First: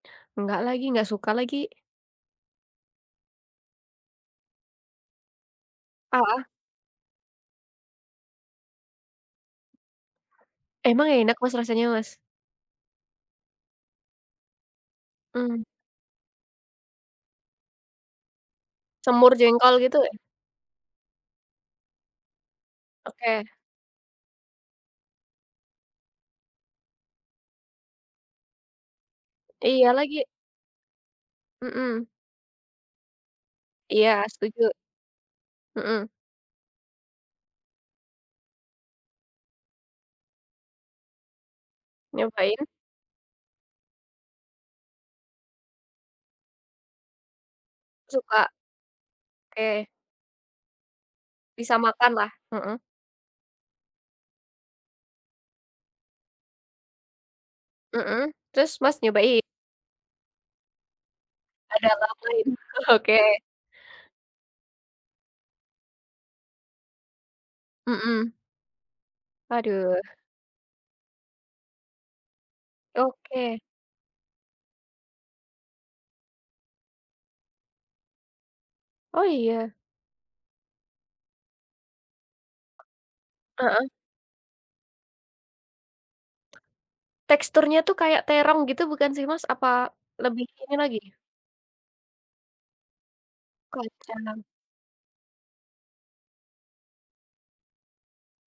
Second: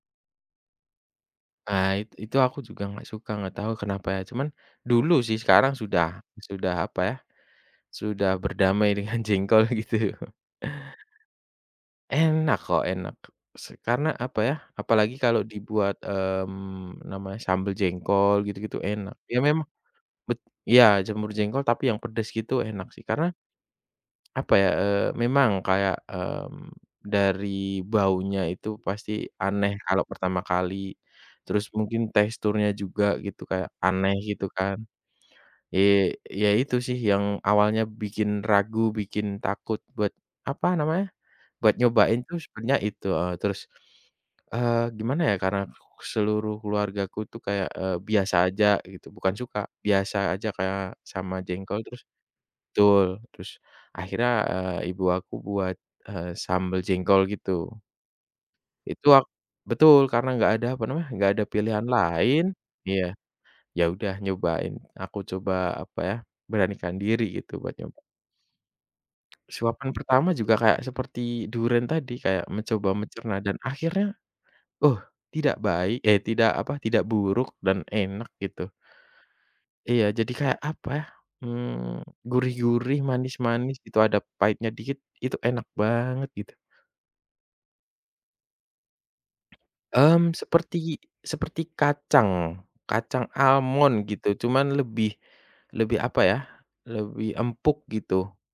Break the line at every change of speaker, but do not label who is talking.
Nggak lagi nggak suka lagi.
Pahit itu aku juga nggak suka nggak tahu kenapa ya cuman, dulu sih sekarang sudah
Heeh.
sudah apa ya, sudah berdamai dengan jengkol gitu.
Emang enak Mas rasanya, Mas?
Enak kok enak se karena apa ya apalagi kalau
Mmm.
dibuat, mmm, namanya sambel jengkol gitu-gitu enak
Semur
ya memang,
jengkol gitu ya?
bet iya jamur jengkol tapi yang pedes gitu enak sih karena
Oke.
apa ya, eee, memang kayak, mmm, dari baunya itu pasti aneh
Iya
kalau
lagi.
pertama kali, terus mungkin
Mhm.
teksturnya juga gitu kayak aneh
Iya
gitu
setuju.
kan,
Mhm.
eee, iya itu sih yang awalnya bikin ragu bikin takut buat apa namanya, buat nyobain tuh
Ngapain?
sebenarnya itu, heeh, terus, eee, gimana ya karena seluruh keluargaku tuh kayak, eee, biasa
Suka.
aja gitu bukan suka
Oke.
biasa aja kayak sama
Bisa
jengkol terus,
makan lah, heeh.
betul terus akhirnya, eee, ibu aku buat, eee, sambel jengkol gitu.
Heeh, terus mas
Itu ak
nyobain?
betul karena nggak ada apa namanya enggak ada pilihan
Agak lama
lain
ini, heeh,
iya,
oke.
ya udah nyobain aku coba apa ya beranikan diri gitu buat nyoba.
Mhm.
Suapan
Aduh.
pertama juga kayak seperti durian tadi kayak mencoba mencerna dan
Oke.
akhirnya, uh, tidak baik, eh, tidak apa tidak buruk dan enak gitu.
Oh iya?
Iya jadi kayak apa ya, mmm, gurih gurih manis manis
Heeh.
gitu ada pahitnya dikit itu enak banget gitu.
Teksturnya tuh kayak terong gitu bukan sih, Mas? apa,
Mmm,
lebih ini lagi.
seperti seperti kacang kacang almond gitu
Kacang.
cuman lebih, lebih apa ya lebih empuk gitu.